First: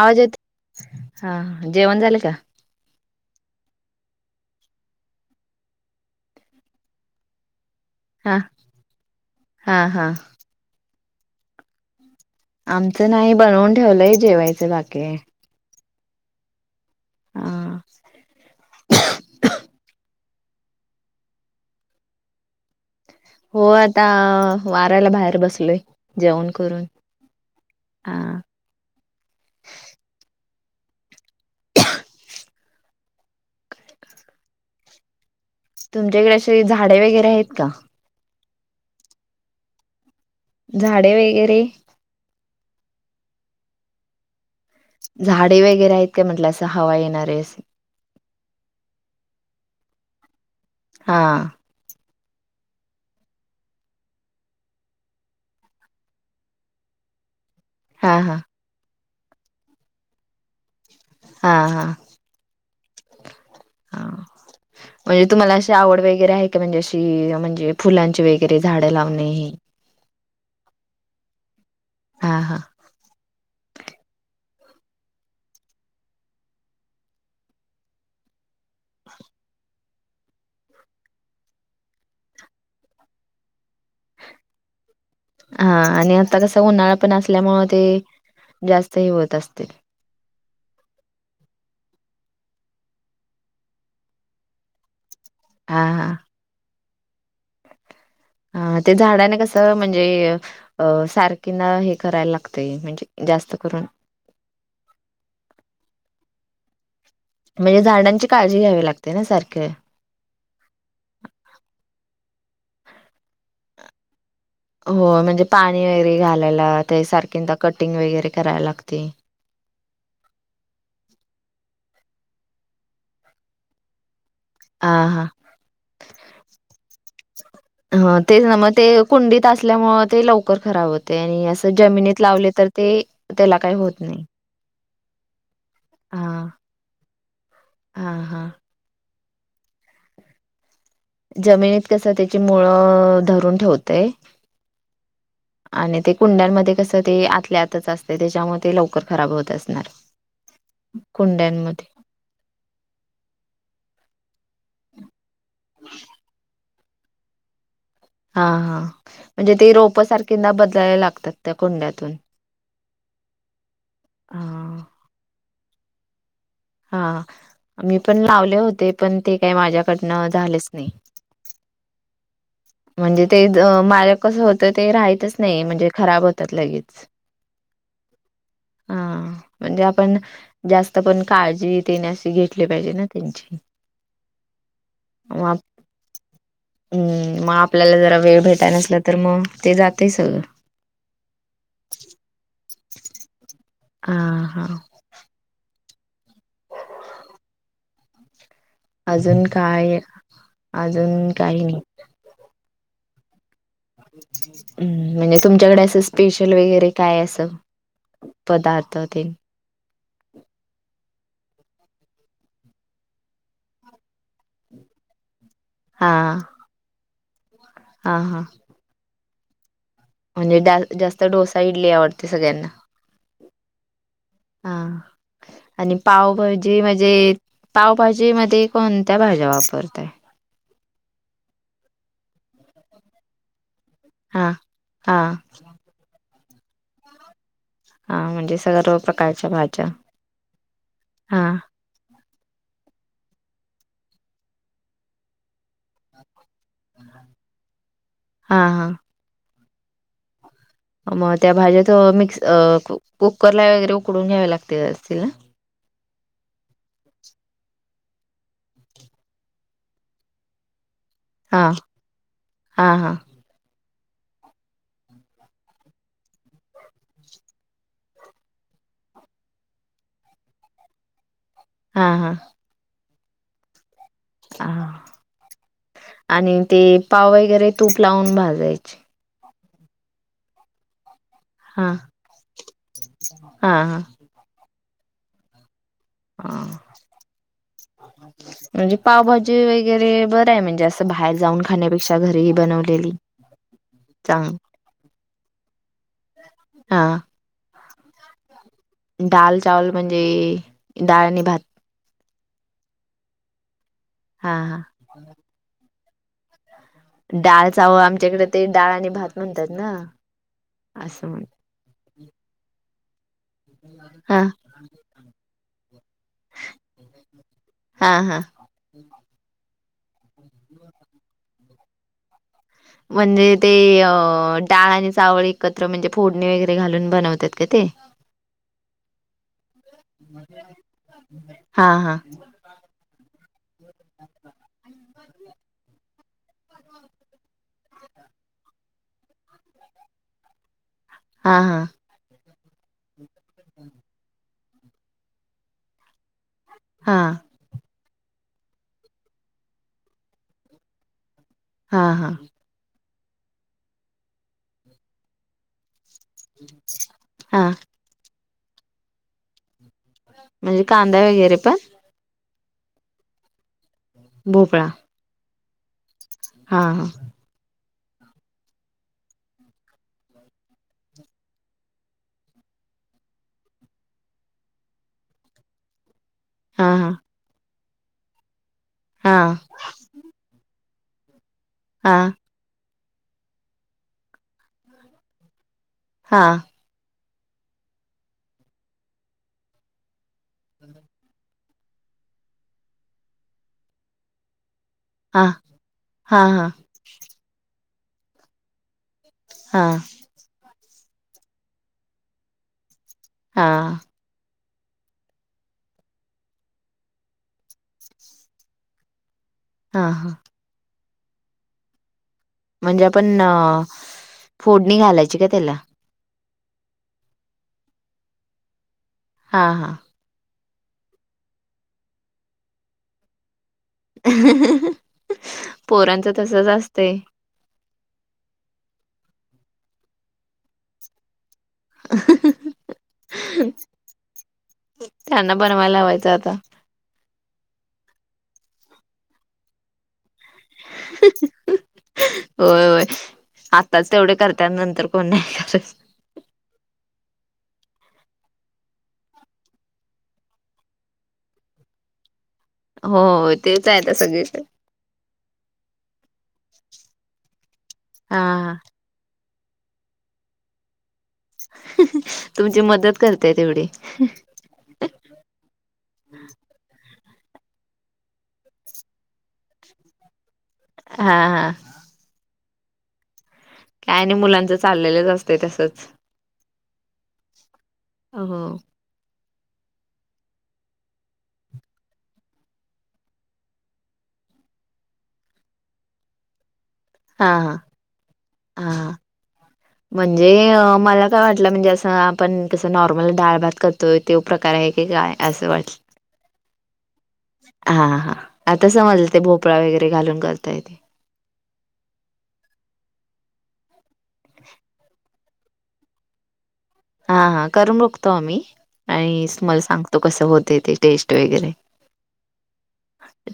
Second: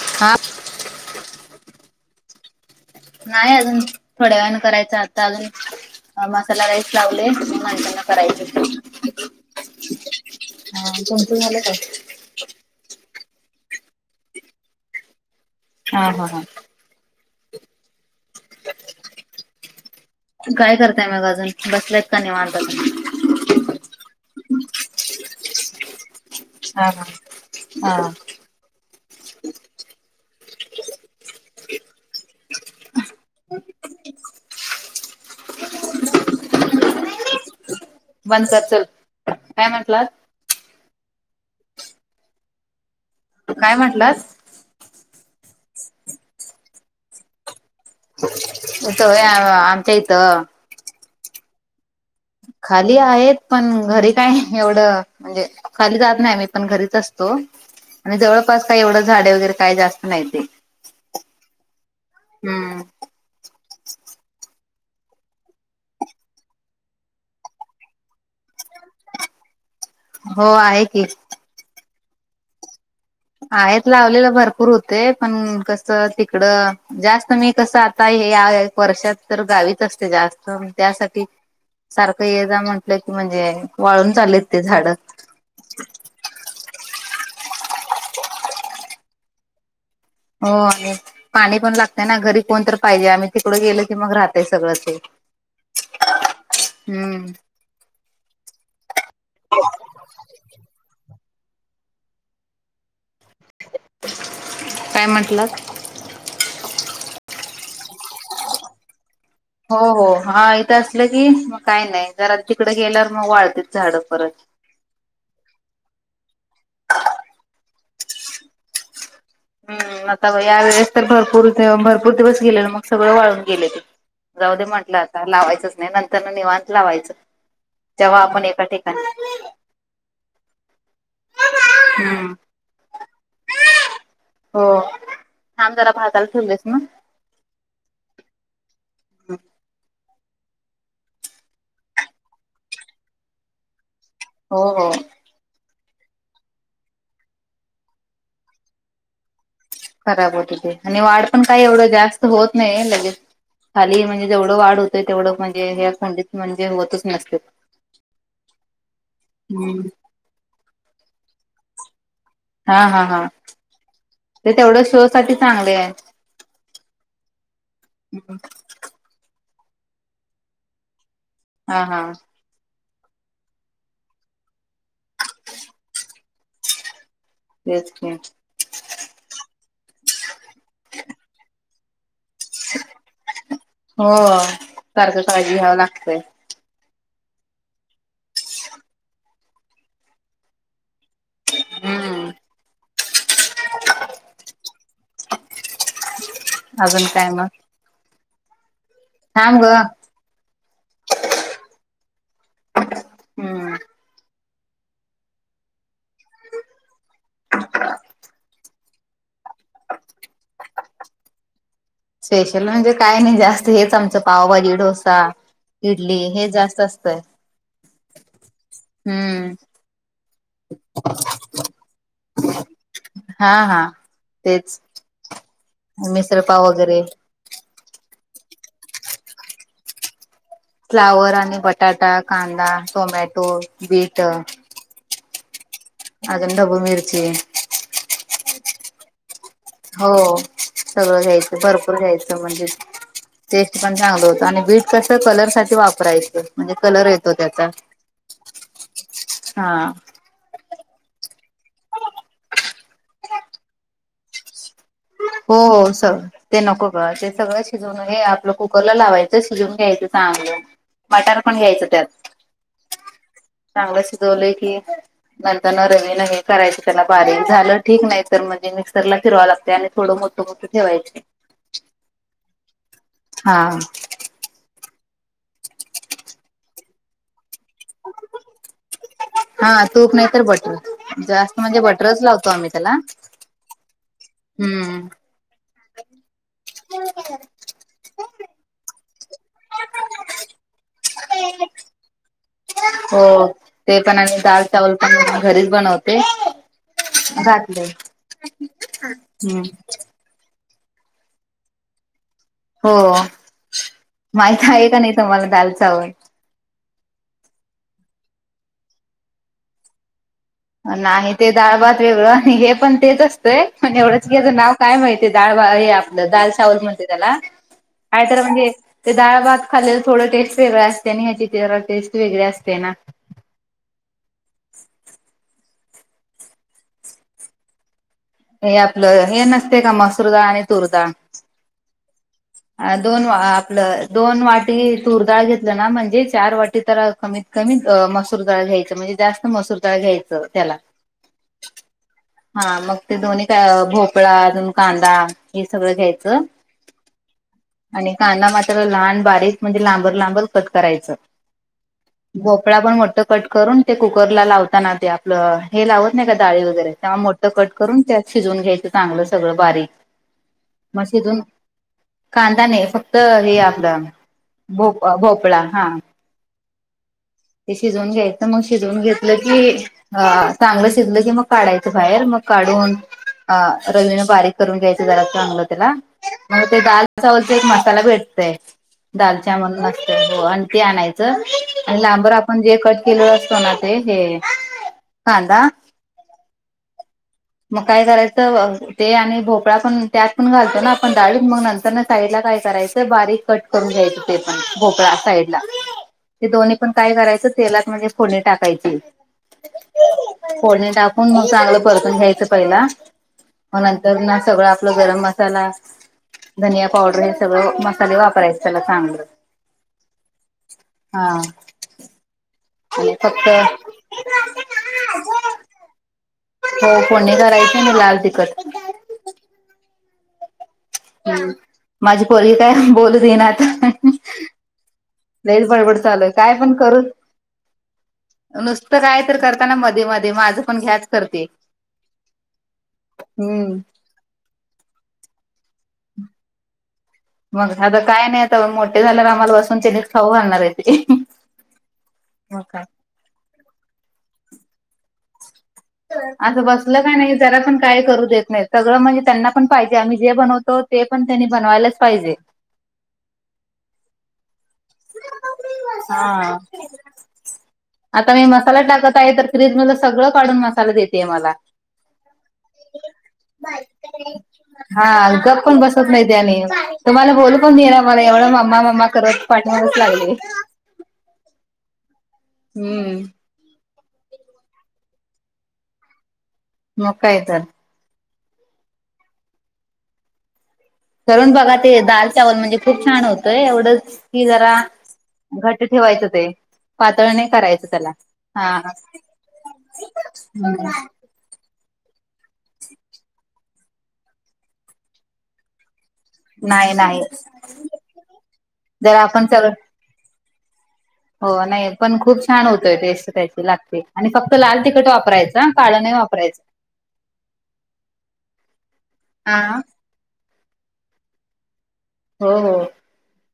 आवाज हा येत? हां. हां. जेवण झालं का? नाही अजून. थोड्या वेळाने करायचय. आत्ता अजून- मसाला राईस लावलय. [unintelligible] हा करायचय. हा हा हां. तुमचं झालं का? आमचं नाही बनवून ठेवलंय जेवायचं बाकीेय. हां. हां. हां. हां. काय करताय मग अजून? बसल्यायत का नीवांत? हो आता. वाऱ्याला बाहेर बसलोय. जेवण करून. हा हा हा. [inaudible] तुमच्याकडे असे झाड वगैरे हायत का? बंद कर चल काय म्हटलात? झाडे वेगेरे? काय म्हंटलास? झाडे वगैरे आहेत का म्हटलं. असं हवा येणारे अस. तसं व्हय. आमच्या ईथं- हां. खाली आहेत. पण घरी काय एवढं, म्हंजे खाली जात नाय मी पण घरीच असत- -तो. हा आणि हा जवळपास काय एवढं झाडे वगैरे काही जास्त नाई ते. हां. हां. हम्म. हा. म्हजे तुम्हाला अशी आवड वगैरे हाये का म्हंजे अशी म्हणजे फुलांची वगैरे झाडं लावणे? हो आहे की. हा हा. आहेत लावलेलं भरपूर होते. पण कसं तिकड- जास्त मी कसं आता हे या वर्षात तर गावीच असते जास्त त्यासाठी- सारखं ये जा म्हटलं की म्हणजे वाळून चालेलत ते झाड. हां. आणि आता कसा उन्हाळा पण असल्यामुळे ते जास्त हे होत असतील. हो. आ [unintelligible] पाणी पण लागतंय ना? घरी कोण तर पाहिजे. आम्ही तिकडं गेलो की मग राहतय सगळच ते. हा. हा. हम्म. हा. ते झाडाने कसं म्हणजे- अ सारखी ना हे करायला लागतेय. म्हणजे जास्त करून- काय म्हटलात? म्हणजे झाडांची काळजी घ्यावी लागते ना सारखी. हो, हो. हा इथं असलं की मग काही नाही, जरा तिकडं गेल्यावर मग वाळत्यात झाडं परत. हो म्हणजे पाणी वगैरे घालायला, त्या सारखेदा कटिंग वगैरे करायला लागते. हं.. आता या वेळेस तर भरपूर, भरपूर दिवस गेले ना मग सगळं वाळून गेले ते. जाऊ दे हा म्हटलं हा आता लावायचंच नाही, नंतरनं निवांत लावायचं. ह जेव्हा तेच आपण ना एका मग ते ठिकाणी कुंडीत असल्यामुळं, ते लवकर खराब होतंय आणि असं जमिनीत हम्म लावले तर ते त्याला काही होत नाही. हो, थांब जरा भाताला हा ठेवलेस ना. हा, हा.. ह.. जमिनीत कसं त्याची मुळं धरून ठेवतंय. हो, हो.. आणि ते कुंड्यांमध्ये कसं ते आतल्या आतच असतंय, त्याच्यामुळं ते लवकर खराब होत अस खराब होते ते आणि वाढ पण काही एवढं जास्त होत नाही लगेच खाली म्हणजे जेवढं वाढ होतोय तेवढं म्हणजे ह्या कुंडित म्हणजे होतच नसतेत. हा, हा. म्हणजे ते रोप सारखी ना बदलायला लागतात त्या कुंड्यातून. हा, हा, हा. ते तेवढं हा शो साठी चांगले आहे. हा मी पण लावले होते, पण ते काय माझ्याकडनं झालेच नाही. हा, हा. म्हणजे ते ज माझ्या कस होतंय, ते राहयतच नाही म्हणजे खराब होत्यात लगेच. तेच की, हा म्हणजे आपण जास्त पण काळजी तेन अशी घेतली पाहिजे ना त्यांची.... हो सारखं काळजी मग घ्यावं लागतंय. हु.. मग आपल्याला जरा वेळ भेटाय नसला तर, मग ते जातंय सगळं. हं... [unintelligible] आ, हा.. अजून काय मग? अजून थांब ग काय, अजून काही नाही. हं.. हू.. म्हणजे तुमच्याकडे असं स्पेशल वगैरे काय असं पदार्थ तेन? स्पेशल म्हणजे काय नाही जास्त हेच, आमचं पावभाजी, डोसा, हा इडली हे जास्त असत तय. हा, हा. हं... आणि डाळ म्हणजे जास्त डोसा इडली आवडते सगळ्यांना. हा हा हा, तेच हां आणि मिसळपाव पावभाजी वगैरे म्हणजे पावभाजी मध्ये कोणत्या भाज्या वापरताय? फ्लावर आणि बटाटा, कांदा, टोमॅटो, बीट. हा हा. अजून ढबू मिरची. हा म्हणजे सर्व पण कारच्या भा हो सगळं घ्यायचं भर पूर घ्यायचं म्हणजे टेस्ट पण चांगलं होतं आणि बीट कसं कलर साठी वापरायचं. म्हणजे कलर येतो त्याचा हा हा हा. मग त्या भाज्यात मिक्स कुकर ला वगैरे उकडून घ्यावे लागते असतील ना? हो हो स ते नको ग ते सगळं शिजवून हे आपलं कुकरला लावायचं शिजवून घ्यायचं चांगलं मटार पण हा घ्यायचं त्यात हा हा चांगलं शिजवलंय की नंतर रवीन हे करायची त्याला बारीक झालं ठीक नाही तर मग ते मिक्सरला फिरवाय लागतय आणि थोडं मोठं मोठ ठेवायच. हा हा हा हा, आणि ते पाव वैगेरे तूप लाऊन भाजायचे. हा तूप नाही तर बटर जास्त म्हणजे हा बटरच लावतो आम्ही त्याला हा हा हम्म. हा म्हणजे पावभाजी वगैरे बरं आहे म्हणजे अस बाहेर जाऊन खा खाण्यापेक्षा घरीही बनवलेली हो ते पण चांग [unintelligible] पण मी घरीच बनवते. हा घातलंय. दाल चावल म्हणजे डाळ आणि भात. हो, हा माहीत हा आहे का नाही तुम्हाला दाल चावल? दाळ चाव आमच्याकडे ते डाळ आणि भात म्हणतात ना. असं नाही म्हण ते डाळ भात वेगळं आणि हे पण तेच असतंय पण एवढंच की हा याचं नाव काय महित दाळ हे आपलं दाल चावल म्हणते त्याला हा आणि हा तर म्हणजे ते डाळ भात खाल्लं थोडं टेस्ट वेगळ असते आणि ह्याची जरा टेस्ट वेगळी असते ना. म्हणजे ते डाळ आणि चावळ एकत्र म्हणजे फोडणी वगैरे घालून बनवतात का ते? हे आपलं हे नसतय का मसुर डाळ आणि तूर डाळ हा हा दोन आपलं दोन वाटी तूरडाळ घेतलं ना म्हणजे चार वाटी तर कमीत कमी अ मसूरडाळ घ्यायचं म्हणजे जास्त मसूर दाळ घ्यायचं त्याला, हा हा हा मग ते दोन्ही का भोपळा अजून कांदा हे सगळं घ्यायचं. हां आणि कांदा मात्र लहान बारीक म्हणजे लांबर लांबर कट करायचं. हा हा तर पण मोठं कट करून ते कुकरला लावताना ते आपलं हे लावत नाही का दाळी वगैरे तेव्हा मोठं कट हा करून त्यात शिजवून घ्यायचं चांगलं सगळं बारीक. म्हणजे मग कांदा शिजून वगैरे पण? कांदा नाही फक्त हे आपलं भोपळा भोप भोपळा हा. हा हा ते शिजवून घ्यायचं मग शिजवून घेतलं की अ चांगलं शिजलं की मग काढायचं बाहेर मग काढून अ रवीन बारीक करून घ्यायचं जरा चांगलं त्याला, मग ते हा दाल हा चवलचा एक मसाला भेटतय हा दालच्या हा म्हणून अस तय हो आणि ते आणायचं आणि हा आपण जे कट केलेलो असतो ना ते हे कांदा हा मग काय करायचं ते आणि भोपळा पण त्यात पण घालतो ना आपण डाळी मग नंतर साईड ला काय करायचं बारीक कट करून घ्यायचं ते पण भोपळा हा साईड ला हा ते हा दोन्ही पण काय करायचं तेलात म्हणजे फोडणी टाकायची. हा. फोडणी टाकून मग चांगलं परतून घ्यायचं पहिला हा मग नंतर न सगळं आपलं गरम मसाला, धनिया पावडर हे सगळं मसाले वापरायचे त्याला चांगले हा हा. हा. म्हणजे आणि आपण फक्त अ फोडणी घालायची का त्याला? हो. फोडणी करायचं ना लाल तिकट हा हा. ह माझी पोरगी काय बोलू देईनात. हा लयच बडबड चालू हाय. पोरांचं काय तसच पण करून असतंय नुसतं काय तर करताना मध्ये मध्ये माझं पण घ्याच करते. हम्म. त्यांना बनवाय लावायचं आता. मग आता काय नाही. आता मोठे झाल्यावर आम्हाला बसून त्यांनीच खाऊ घालणा घेणार आहेत काय. होय होय आत्ताच तेवढे करत्यात नंतर कोण नाही करत. असं बसलं कणी जरा पण काय करू देत नाही. सगळं म्हणजे त्यांना पण पाहिजे आम्ही जे बनवतो ते पण त्यांनी बनवायलाच पाहिजे. हो. तेच आहे आता सगळीकड. हा. आता मी हा मसाला टाकत आहे तर फ्रीज मधलं सगळ काढून मसाला देते आहे मला. तुमची मदत करते तेवढी हा गप्प पण बसत नाहीत आणि तुम्हाला बोलू पण देइना र मला एवढ मम्मा मम्मा करत पाठीमागच लागले. हा हा. हम्म. काय नाही मुलांचं चाललेलंच असते तसच. मग काय तर. हो. करून बघा ते. दाल चावल म्हणजे खूप छान होतोय एवढंच की जरा घट्ट ठेवायचं ते पातळ नाही हा हा करायचं त्याला हा. म्हणजे हम्म मला काय वाटलं म्हणजे असं, आपण कसं नॉर्मल डाळ, भात करतोय तो प्रकार आहे की काय असं वाटल. नाही नाही हा हा. आता जर समजलं ते आपण सगळ भोपळा वगैरे घालून करताय. हो नाही. पण खूप छान होतोय टेस्ट त्याची लागते आणि फक्त लाल तिखट वापरायचं. काळ नाही वापरायचं. हा हा करून बघतो आम्ही आणि हा. तुम्हाला सांगतो कसं होते ते टेस्ट वगैरे. हो हो.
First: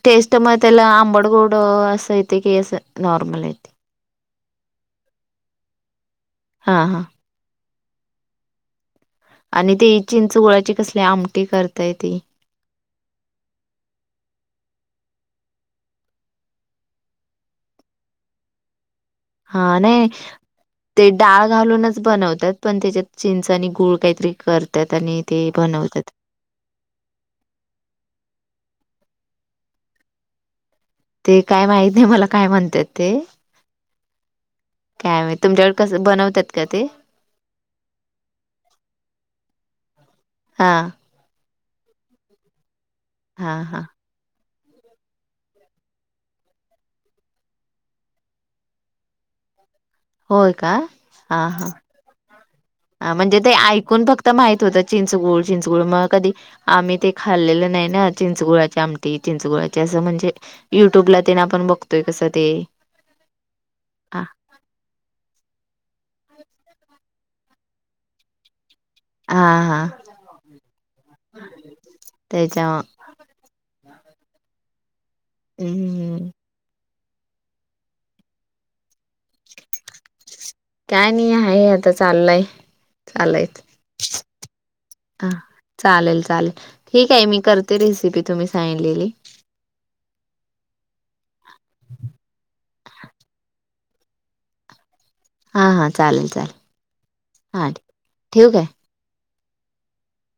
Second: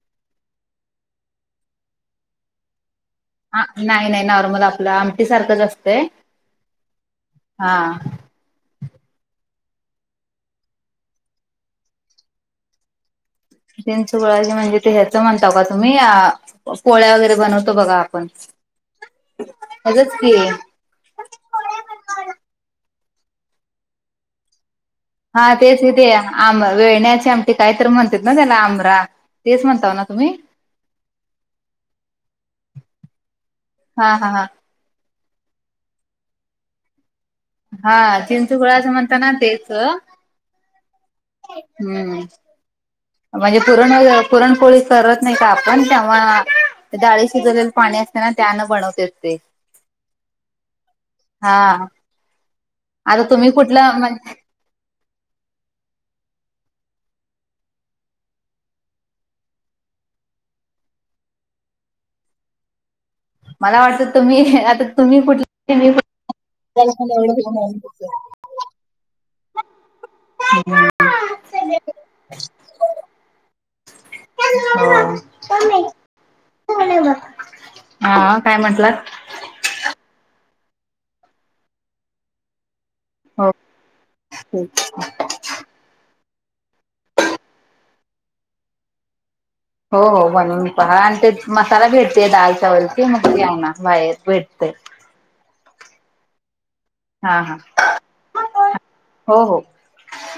टेस्ट मग त्याला आंबड गोड येत की असं नॉर्मल येत. नाही नाही. नॉर्मल आपलं आमटी सारखंच असतंय. हा हा. हा. आणि ते चिंच गुळाची कसली आमटी करताय ते, चिंच गुळाची म्हणजे ह्याच म्हणता का तुम्ही अ पोळ्या वगैरे बनवतो बघा आपण हा नाही त्याचच की ते डाळ घालूनच बनवतात पण त्याच्यात चिंच आणि गूळ काहीतरी कर त्या‌त आणी हा तेच ते हा आम वेळण्याचे आमटे काय तर म्हणतात ना त्याला आंमरा तेच म्हणताव ना तुम्ही? ते काय माहित नाही मला काय म्हणतात ते, हा हा हा काय माहित, तुमच्याकडे कसं बनवतात का ते? हा चिंचगुळाचं म्हणत ना तेच, हा हम्म म्हणजे हा हा पुरन वगैरे पुरणपोळी करत नाही का आपण तेव्हा डाळी शिजवलेलं पाणी असते ना त्यानं बनवतात ते. हो का हा हां. ह आता म्हणजे ते तुम्ही कुठला ऐकून फक्त म्हणजे माहित होतं चिंचगूळ चिंचगूळ मग कधी आम्ही ते खाल्लेलं नाही ना चिंचगुळाची आमटी चिंचगुळाची असं म्हणजे युट्यूब ला तेन आपण बघतोय कसं ते मला वाटतं हा तुम्ही आता तुम्ही कुठ [unintelligible] [unintelligible] हा हा तेच्या मम्मी हम्म कोण हाय बग, हा काय म्हटलात? काय नाही आहे आता चाललंय. हो चालयच हा. चालेल चालेल ठीक आहे मी करते रेसिपी तुम्ही सांगितलेली. हो हो बनवून पहा आणि ते मसाला भेटतय दाल चावल च मग ते आना बाहेर भेटतय. हा हा चालेल चालेल. हा हा ठेवू काय हो हो.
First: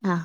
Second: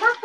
हा.